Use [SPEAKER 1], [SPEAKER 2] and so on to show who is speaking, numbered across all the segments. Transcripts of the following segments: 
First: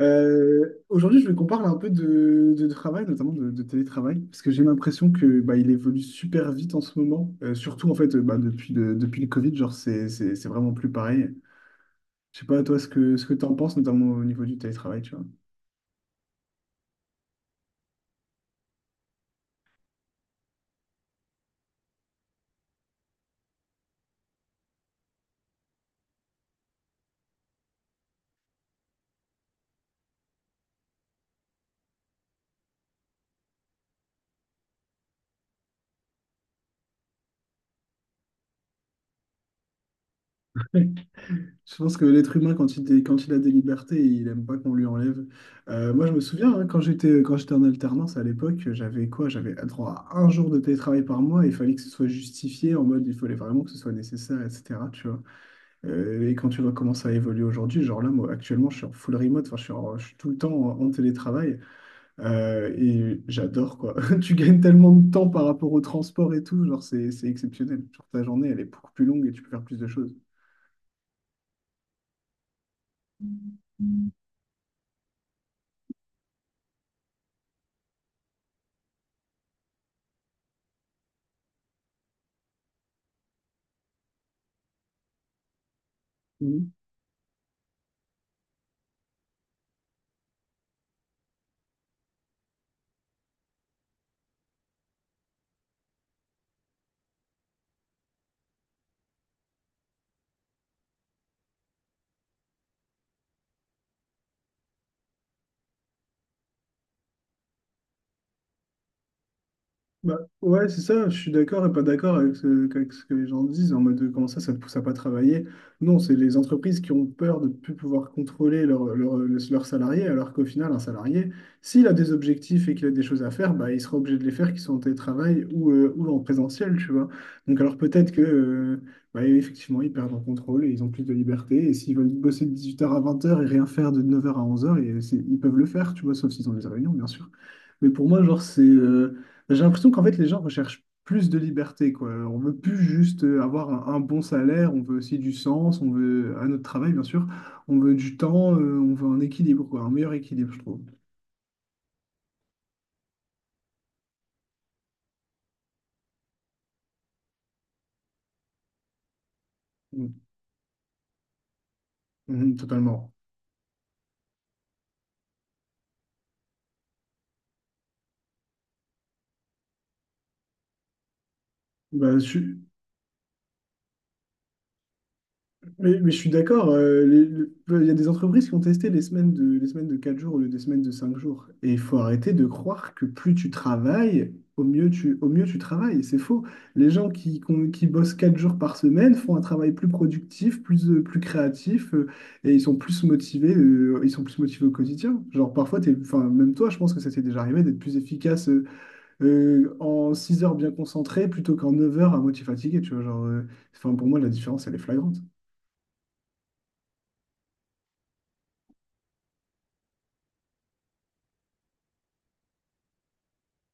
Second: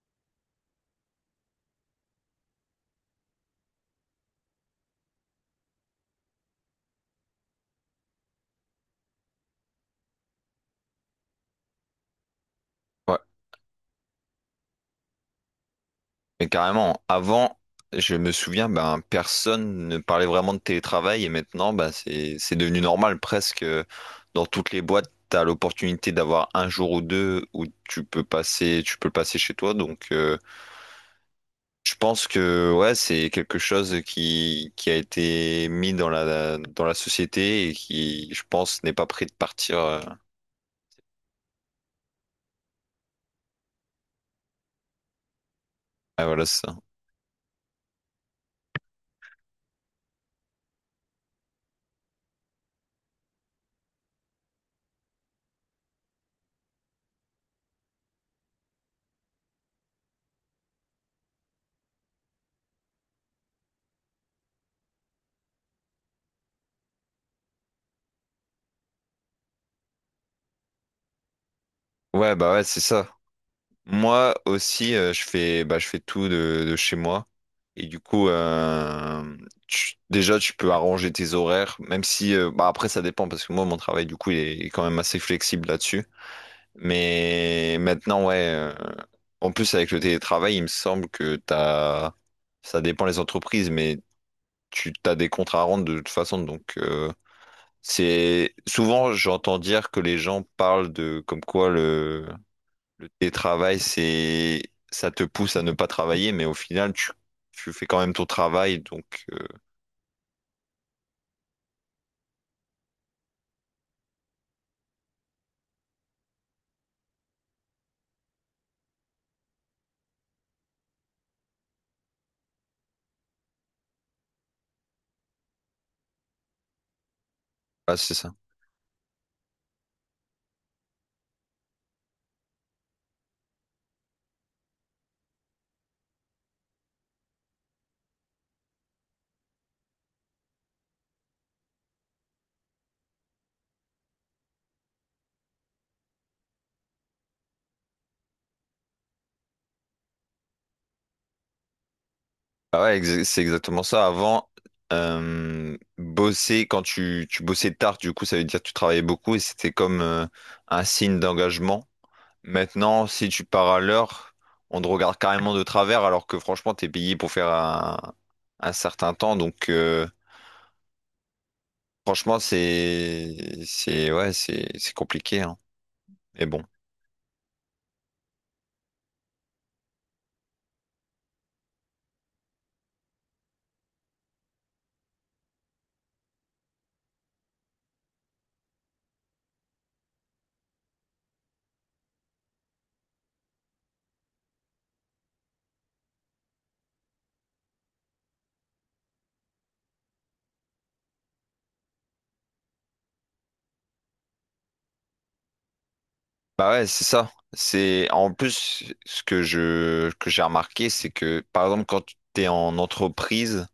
[SPEAKER 1] Aujourd'hui, je veux qu'on parle un peu de travail, notamment de télétravail, parce que j'ai l'impression que bah, il évolue super vite en ce moment. Surtout en fait, bah, depuis depuis le Covid, genre c'est vraiment plus pareil. Je sais pas toi
[SPEAKER 2] Ouais,
[SPEAKER 1] ce que t'en penses, notamment au niveau du télétravail, tu vois.
[SPEAKER 2] mais carrément, avant, je me souviens, ben, personne ne parlait vraiment de télétravail et maintenant, ben, c'est devenu normal presque. Dans toutes les boîtes, tu as l'opportunité d'avoir un jour ou deux où tu peux passer, tu peux le passer chez toi. Donc, je pense que ouais, c'est quelque chose qui a été mis dans la société et qui, je pense, n'est pas prêt de partir.
[SPEAKER 1] Ouais. Je pense que l'être humain, quand quand il a des libertés, il aime pas qu'on lui enlève. Moi, je me
[SPEAKER 2] Ouais, voilà,
[SPEAKER 1] souviens,
[SPEAKER 2] c'est
[SPEAKER 1] hein,
[SPEAKER 2] ça.
[SPEAKER 1] quand j'étais en alternance à l'époque, j'avais quoi? J'avais droit à 1 jour de télétravail par mois. Il fallait que ce soit justifié en mode, il fallait vraiment que ce soit nécessaire, etc. Tu vois. Et quand tu vois comment ça a évolué aujourd'hui, genre là, moi, actuellement, je suis en full remote, enfin, je suis tout le temps en télétravail et j'adore, quoi. Tu gagnes tellement de temps par rapport au transport et tout, genre, c'est exceptionnel. Genre, ta journée, elle est beaucoup plus longue et tu peux faire plus de choses.
[SPEAKER 2] Ouais, bah ouais, c'est ça. Moi aussi, je fais, bah, je fais tout de chez moi. Et du coup, déjà, tu peux arranger tes horaires, même si, bah, après, ça dépend, parce que moi, mon travail, du coup, il est quand même assez flexible là-dessus. Mais maintenant, ouais, en plus, avec le télétravail, il me semble que t'as, ça dépend les entreprises, mais tu t'as des contrats à rendre de toute façon. Donc, c'est souvent, j'entends dire que les gens parlent de comme quoi le télétravail, c'est, ça te pousse à ne pas travailler, mais au final, tu fais quand même ton travail, donc,
[SPEAKER 1] Bah, ouais, c'est ça, je suis d'accord et pas d'accord avec avec ce que les gens disent en mode de, comment ça, ça ne pousse à pas travailler. Non, c'est les entreprises qui ont peur de ne plus pouvoir contrôler leurs salariés, alors qu'au final, un salarié, s'il a des objectifs et qu'il a des choses à faire, bah, il sera obligé de les faire, qu'ils soient en télétravail ou en présentiel, tu vois. Donc, alors
[SPEAKER 2] ah,
[SPEAKER 1] peut-être
[SPEAKER 2] c'est
[SPEAKER 1] que,
[SPEAKER 2] ça.
[SPEAKER 1] bah, effectivement, ils perdent en contrôle et ils ont plus de liberté. Et s'ils veulent bosser de 18h à 20h et rien faire de 9h à 11h, ils peuvent le faire, tu vois, sauf s'ils ont des réunions, bien sûr. Mais pour moi, genre, c'est. J'ai l'impression qu'en fait, les gens recherchent plus de liberté, quoi. On veut plus juste avoir un bon salaire, on veut aussi du sens, on veut un autre travail, bien sûr. On veut du temps, on veut un équilibre, quoi, un meilleur équilibre, je trouve.
[SPEAKER 2] Ah ouais, c'est exactement ça. Avant, bosser, quand tu bossais tard, du coup, ça veut dire que tu travaillais beaucoup et c'était comme,
[SPEAKER 1] Mm.
[SPEAKER 2] un signe d'engagement.
[SPEAKER 1] Mhm,
[SPEAKER 2] Maintenant,
[SPEAKER 1] totalement.
[SPEAKER 2] si tu pars à l'heure, on te regarde carrément de travers, alors que franchement, t'es payé pour faire un certain temps, donc,
[SPEAKER 1] Bah,
[SPEAKER 2] franchement,
[SPEAKER 1] je,
[SPEAKER 2] c'est, ouais, c'est compliqué, hein.
[SPEAKER 1] Mais je suis
[SPEAKER 2] Mais bon.
[SPEAKER 1] d'accord, il y a des entreprises qui ont testé les semaines les semaines de 4 jours au lieu des semaines de 5 jours. Et il faut arrêter de croire que plus tu travailles, au mieux tu travailles. C'est faux. Les gens qui bossent 4 jours par semaine font un travail plus productif, plus créatif, et ils sont plus motivés, ils sont plus motivés au quotidien. Genre parfois, enfin, même toi, je pense que ça t'est déjà arrivé d'être plus efficace en 6 heures bien concentré plutôt qu'en 9 heures à moitié fatigué. Tu vois, enfin, pour moi, la différence, elle est flagrante.
[SPEAKER 2] Bah ouais, c'est ça. C'est en plus ce que j'ai remarqué, c'est que par exemple quand tu es en entreprise,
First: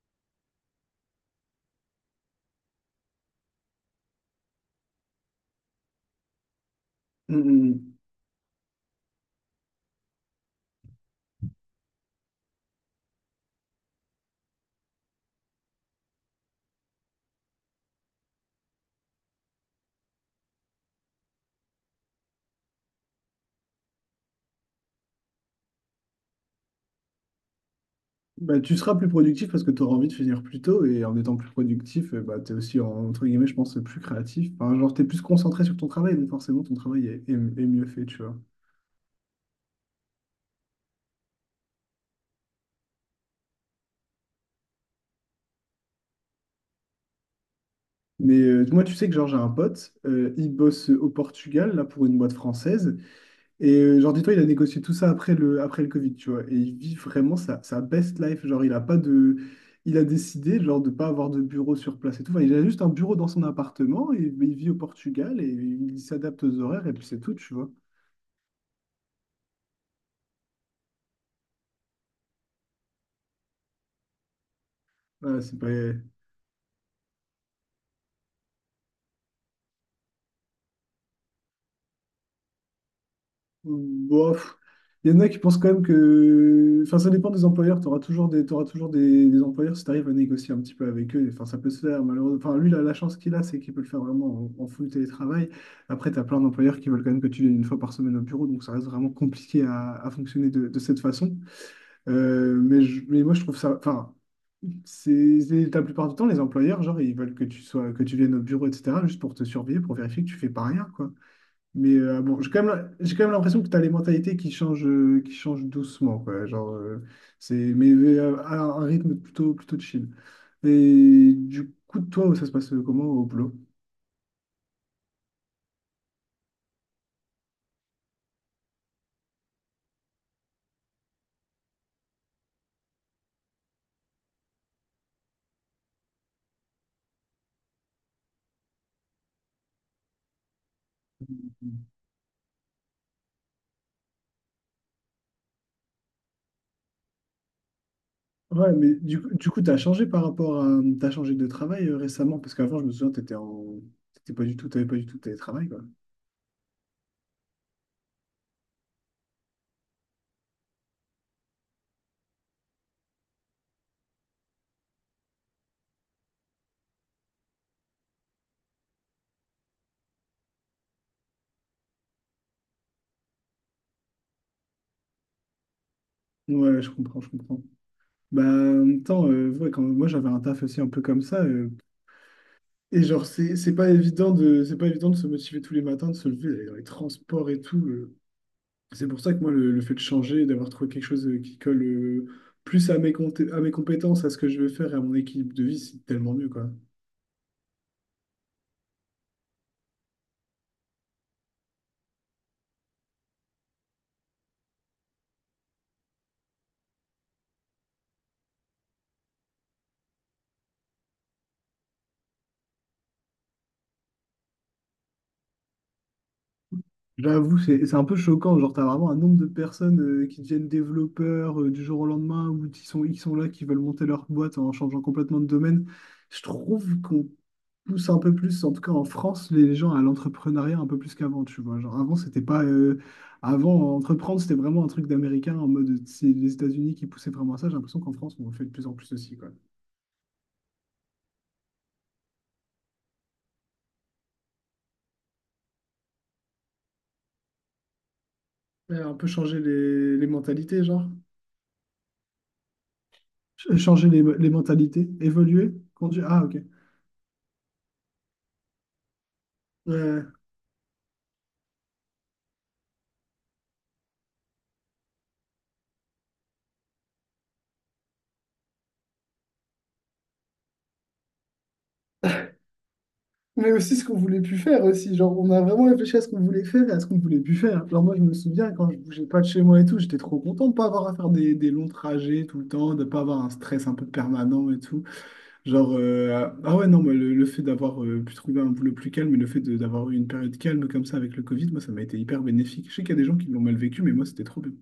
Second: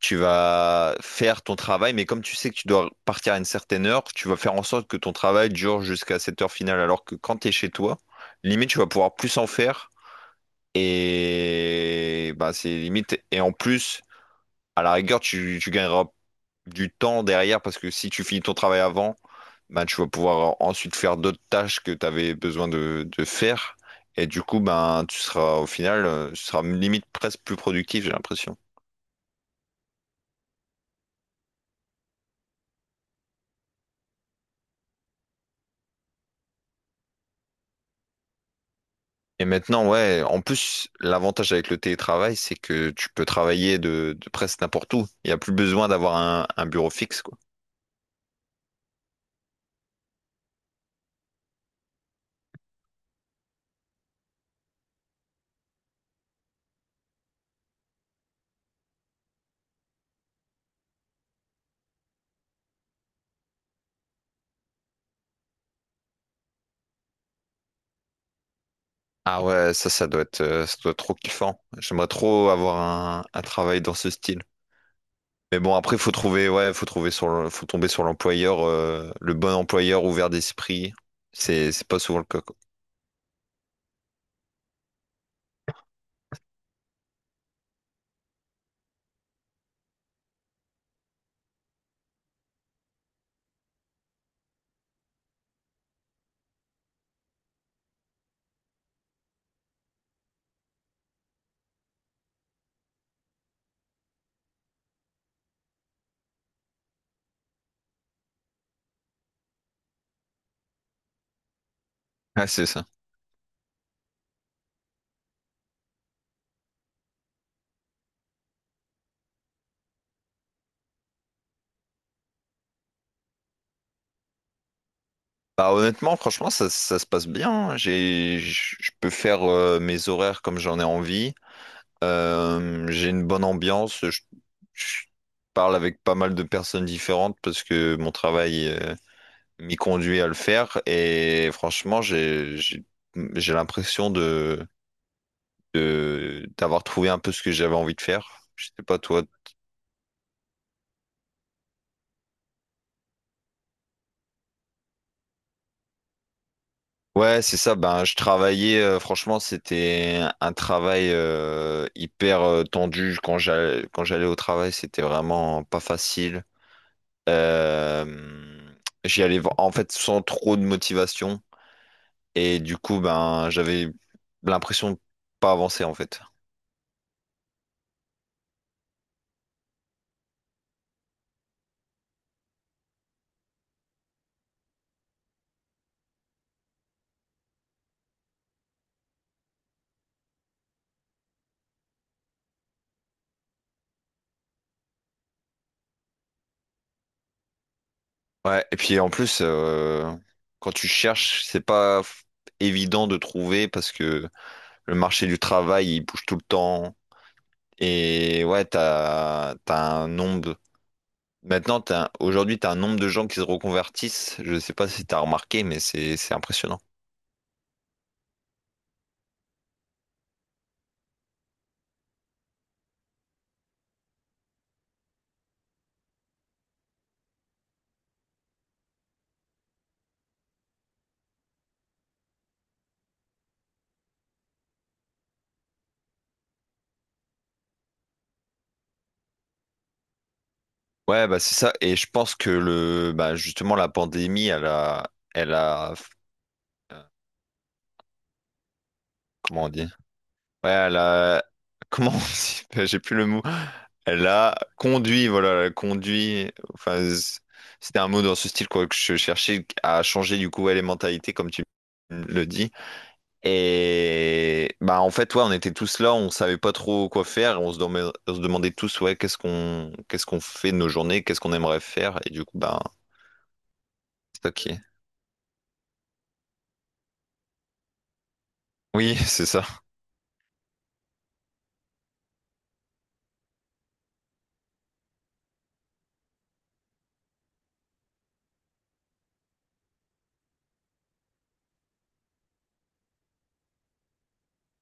[SPEAKER 2] tu vas faire ton travail, mais comme tu sais que tu dois partir à une certaine heure, tu vas faire en sorte que ton travail dure jusqu'à cette heure finale, alors que
[SPEAKER 1] Mm,
[SPEAKER 2] quand tu es chez
[SPEAKER 1] mm.
[SPEAKER 2] toi, limite tu vas pouvoir plus en faire et bah c'est limite et en plus à la rigueur tu, tu gagneras du temps derrière parce que si tu finis ton travail avant ben tu vas pouvoir ensuite faire d'autres tâches que tu avais besoin de faire. Et du coup, ben, tu seras au final, tu seras limite presque plus productif, j'ai l'impression.
[SPEAKER 1] Bah, tu seras plus productif parce que tu auras envie de finir plus tôt et en étant plus productif, bah, tu es aussi, entre guillemets, je pense, plus créatif. Enfin, genre, tu es plus concentré sur ton travail, donc forcément, ton travail est, est- est mieux fait, tu vois.
[SPEAKER 2] Et maintenant, ouais, en plus, l'avantage avec le télétravail, c'est que tu peux travailler de presque n'importe où. Il n'y a plus besoin d'avoir un bureau fixe, quoi.
[SPEAKER 1] Mais moi, tu sais que genre, j'ai un pote, il bosse au Portugal, là, pour une boîte française. Et genre, dis-toi, il a négocié tout ça après après le Covid, tu vois. Et il vit vraiment sa best life. Genre, il a pas de... Il a décidé, genre, de pas avoir de bureau sur place et tout. Enfin, il a juste un bureau dans son appartement, et, mais il vit au Portugal, et il s'adapte aux horaires, et puis c'est tout, tu vois.
[SPEAKER 2] Ah ouais, ça, ça doit être trop kiffant. J'aimerais trop avoir un travail dans ce style.
[SPEAKER 1] Ouais, c'est
[SPEAKER 2] Mais
[SPEAKER 1] pas...
[SPEAKER 2] bon, après, faut trouver, ouais, faut trouver sur, faut tomber sur l'employeur, le bon employeur ouvert d'esprit. C'est pas souvent le cas, quoi.
[SPEAKER 1] Bof. Il y en a qui pensent quand même que... Enfin, ça dépend des employeurs. Tu auras toujours des, T'auras toujours des employeurs si tu arrives à négocier un petit peu avec eux. Enfin, ça peut se faire, malheureusement. Enfin, lui, la chance qu'il a, c'est qu'il peut le faire vraiment en full télétravail. Après, tu as plein d'employeurs qui veulent quand même que tu viennes 1 fois par semaine au bureau. Donc, ça reste vraiment compliqué à fonctionner de cette façon. Mais moi, je trouve ça... Enfin, la plupart du temps, les employeurs, genre, ils veulent que que tu viennes au bureau, etc., juste pour te surveiller, pour vérifier que tu fais pas rien, quoi. Mais bon,
[SPEAKER 2] Ouais, c'est ça.
[SPEAKER 1] j'ai quand même l'impression que tu as les mentalités qui changent doucement, quoi. Genre, c'est, mais À un rythme plutôt chill. Et du coup, toi, ça se passe comment au boulot?
[SPEAKER 2] Bah, honnêtement, franchement, ça se passe bien, hein. J'ai, je peux faire mes horaires comme j'en ai envie. J'ai une bonne ambiance. Je parle avec pas mal de personnes différentes parce que mon travail m'y conduit à le faire. Et franchement, j'ai l'impression de, d'avoir trouvé un peu ce que j'avais envie de faire. Je
[SPEAKER 1] Ouais,
[SPEAKER 2] sais
[SPEAKER 1] mais
[SPEAKER 2] pas toi.
[SPEAKER 1] du coup, tu as changé par rapport à... Tu as changé de travail récemment, parce qu'avant, je me souviens, tu étais en... t'étais pas du tout, t'avais pas du tout de télétravail, quoi.
[SPEAKER 2] Ouais, c'est ça. Ben, je travaillais. Franchement, c'était un travail hyper tendu quand j'allais au travail. C'était vraiment pas facile. Euh, J'y allais en fait sans trop de motivation et du coup, ben, j'avais l'impression de pas avancer en fait.
[SPEAKER 1] Ouais, je comprends. Bah, en même temps, quand moi j'avais un taf aussi un peu comme ça, et genre, c'est pas évident c'est pas évident de se motiver tous les matins, de se lever, d'aller dans les transports et tout. C'est pour ça que moi, le fait de changer, d'avoir trouvé quelque chose qui colle plus à à mes compétences, à ce que je veux faire et à mon équilibre de vie, c'est tellement mieux, quoi.
[SPEAKER 2] Ouais, et puis en plus, quand tu cherches, c'est pas évident de trouver parce que le marché du travail, il bouge tout le temps. Et ouais, t'as, t'as un nombre. Maintenant, t'as, aujourd'hui, t'as un nombre de gens qui se reconvertissent. Je sais pas si t'as remarqué, mais c'est impressionnant.
[SPEAKER 1] J'avoue, c'est un peu choquant. Genre, t'as vraiment un nombre de personnes qui deviennent développeurs du jour au lendemain ou qui sont là, qui veulent monter leur boîte en changeant complètement de domaine. Je trouve qu'on pousse un peu plus, en tout cas en France, les gens à l'entrepreneuriat un peu plus qu'avant, tu vois. Genre avant, c'était pas. Avant, entreprendre, c'était vraiment un truc d'américain en mode c'est les États-Unis qui poussaient vraiment à ça. J'ai l'impression qu'en France, on le fait de plus en plus aussi, quoi.
[SPEAKER 2] Ouais, bah c'est ça. Et je pense que le, bah justement, la pandémie, euh,
[SPEAKER 1] Un peu changer
[SPEAKER 2] comment on dit?
[SPEAKER 1] les
[SPEAKER 2] Ouais,
[SPEAKER 1] mentalités,
[SPEAKER 2] elle
[SPEAKER 1] genre.
[SPEAKER 2] a... Comment on dit? J'ai plus le mot.
[SPEAKER 1] Changer
[SPEAKER 2] Elle
[SPEAKER 1] les
[SPEAKER 2] a
[SPEAKER 1] mentalités,
[SPEAKER 2] conduit, voilà, elle a
[SPEAKER 1] évoluer, conduire. Ah,
[SPEAKER 2] conduit.
[SPEAKER 1] ok.
[SPEAKER 2] Enfin, c'était un mot dans ce style, quoi, que je cherchais à
[SPEAKER 1] Ouais.
[SPEAKER 2] changer, du coup, ouais, les mentalités, comme tu le dis. Et bah, en fait, ouais, on était tous là, on savait pas trop quoi faire, on se demandait tous, ouais, qu'est-ce qu'on fait de nos journées, qu'est-ce qu'on aimerait faire, et du coup, bah,
[SPEAKER 1] Mais aussi ce qu'on voulait
[SPEAKER 2] c'est
[SPEAKER 1] plus
[SPEAKER 2] ok.
[SPEAKER 1] faire aussi. Genre, on a vraiment réfléchi à ce qu'on voulait faire et à ce qu'on voulait plus faire. Alors moi, je me souviens quand je
[SPEAKER 2] Oui,
[SPEAKER 1] bougeais pas de
[SPEAKER 2] c'est
[SPEAKER 1] chez
[SPEAKER 2] ça.
[SPEAKER 1] moi et tout, j'étais trop content de pas avoir à faire des longs trajets tout le temps, de pas avoir un stress un peu permanent et tout. Ouais, non, moi, le fait d'avoir pu trouver un boulot plus calme et le fait d'avoir eu une période calme comme ça avec le Covid, moi, ça m'a été hyper bénéfique. Je sais qu'il y a des gens qui l'ont mal vécu, mais moi, c'était trop bien.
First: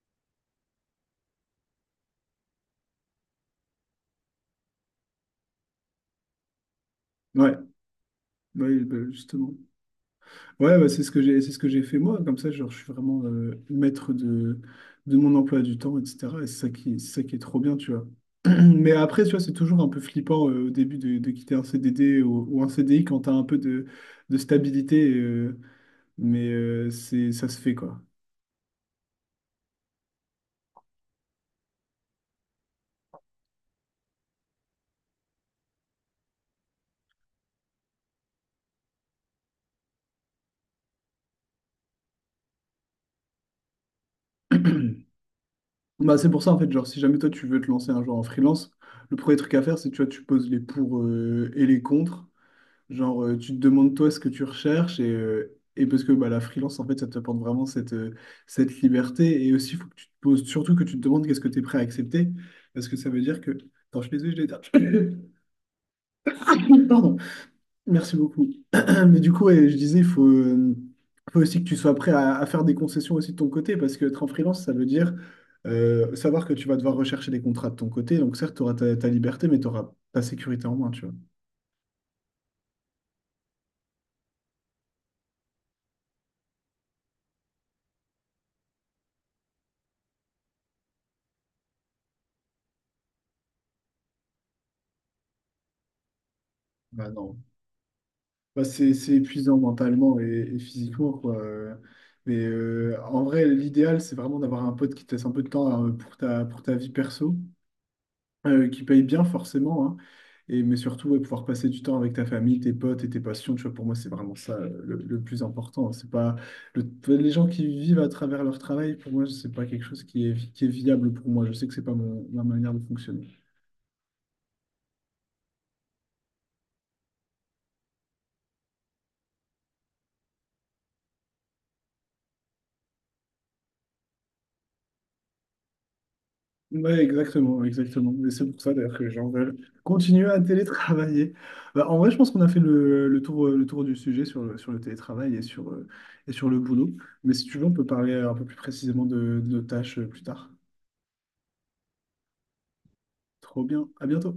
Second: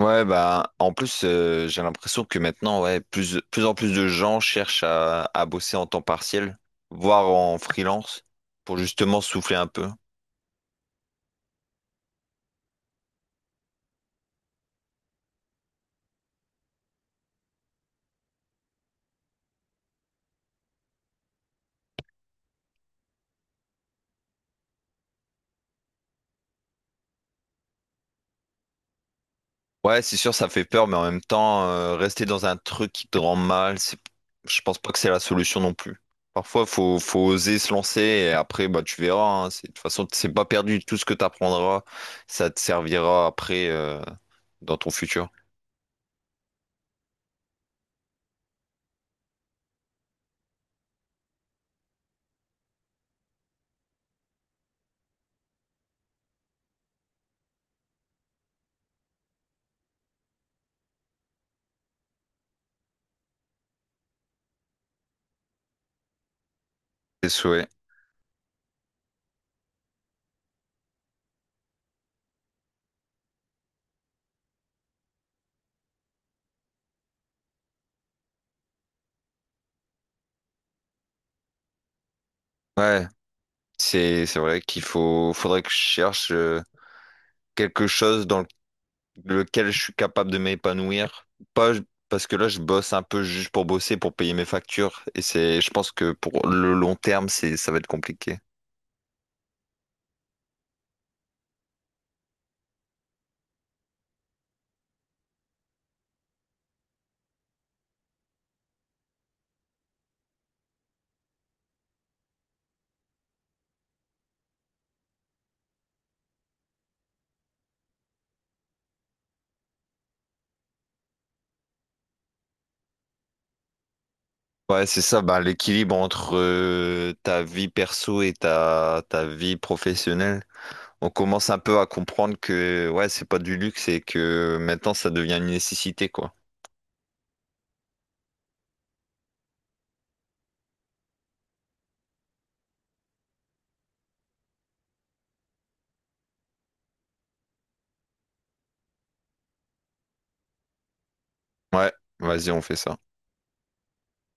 [SPEAKER 2] Ouais, bah, en plus, j'ai l'impression que maintenant, ouais, plus en plus de gens cherchent à bosser en temps partiel, voire
[SPEAKER 1] Ouais,
[SPEAKER 2] en freelance, pour
[SPEAKER 1] ouais, bah,
[SPEAKER 2] justement
[SPEAKER 1] justement.
[SPEAKER 2] souffler un peu.
[SPEAKER 1] Ouais, bah, c'est ce que j'ai, c'est ce que j'ai fait moi. Comme ça, genre, je suis vraiment maître de mon emploi du temps, etc. Et c'est ça qui est trop bien, tu vois. Mais après, tu vois, c'est toujours un peu flippant au début de quitter un CDD ou un CDI quand t'as un peu de stabilité. Mais c'est, ça se fait, quoi.
[SPEAKER 2] Ouais, c'est sûr, ça fait peur, mais en même temps, rester dans un truc qui te rend mal, c'est, je pense pas que c'est la solution non plus. Parfois, faut, faut oser se lancer et après, bah, tu verras, hein, c'est, de toute façon, c'est pas perdu. Tout ce que tu apprendras, ça te servira après, dans ton futur?
[SPEAKER 1] Bah, c'est pour ça, en fait, genre, si jamais toi, tu veux te lancer un jour en freelance, le premier truc à faire, c'est, tu vois, tu poses les pour et les contre. Tu te demandes toi ce que tu recherches et parce que bah, la freelance, en fait, ça t'apporte vraiment cette liberté. Et aussi, il faut que tu te poses, surtout que tu te demandes qu'est-ce que tu es prêt à accepter. Parce que ça veut dire que. Attends, je suis désolé, je l'ai éteint. Pardon.
[SPEAKER 2] Tes souhaits.
[SPEAKER 1] Merci beaucoup. Mais du coup, ouais, je disais, faut aussi que tu sois prêt à faire des concessions aussi de ton côté, parce que être en freelance, ça veut dire savoir que tu vas devoir rechercher des contrats de ton côté. Donc certes, tu auras ta liberté, mais tu auras ta sécurité en moins, tu vois.
[SPEAKER 2] Ouais, c'est vrai qu'il faut faudrait que je cherche quelque chose dans lequel je suis capable de m'épanouir. Pas parce que là je bosse un peu juste pour bosser, pour payer mes factures. Et c'est je pense que pour le long
[SPEAKER 1] Bah
[SPEAKER 2] terme,
[SPEAKER 1] non.
[SPEAKER 2] c'est ça va être compliqué.
[SPEAKER 1] Bah, c'est épuisant mentalement et physiquement, quoi. Mais en vrai, l'idéal, c'est vraiment d'avoir un pote qui te laisse un peu de temps pour pour ta vie perso, qui paye bien forcément, hein. Et, mais surtout, ouais, pouvoir passer du temps avec ta famille, tes potes et tes passions. Tu vois, pour moi, c'est vraiment ça le plus important. C'est pas le- Enfin, les gens qui vivent à travers leur travail, pour moi, c'est pas quelque chose qui est viable pour moi. Je sais que c'est pas ma manière de fonctionner.
[SPEAKER 2] Ouais, c'est ça, ben, l'équilibre entre ta vie perso et ta, ta vie professionnelle. On commence un peu à comprendre que ouais, c'est pas du luxe et que maintenant ça devient une nécessité, quoi.
[SPEAKER 1] Ouais, exactement, exactement. Mais c'est pour ça d'ailleurs que les gens veulent continuer à télétravailler. Bah, en vrai, je pense qu'on a fait le tour du sujet sur, sur le télétravail et et sur le boulot. Mais si tu veux, on peut parler un peu plus précisément de nos tâches plus tard.
[SPEAKER 2] Ouais, vas-y, on fait ça.
[SPEAKER 1] Trop bien, à bientôt.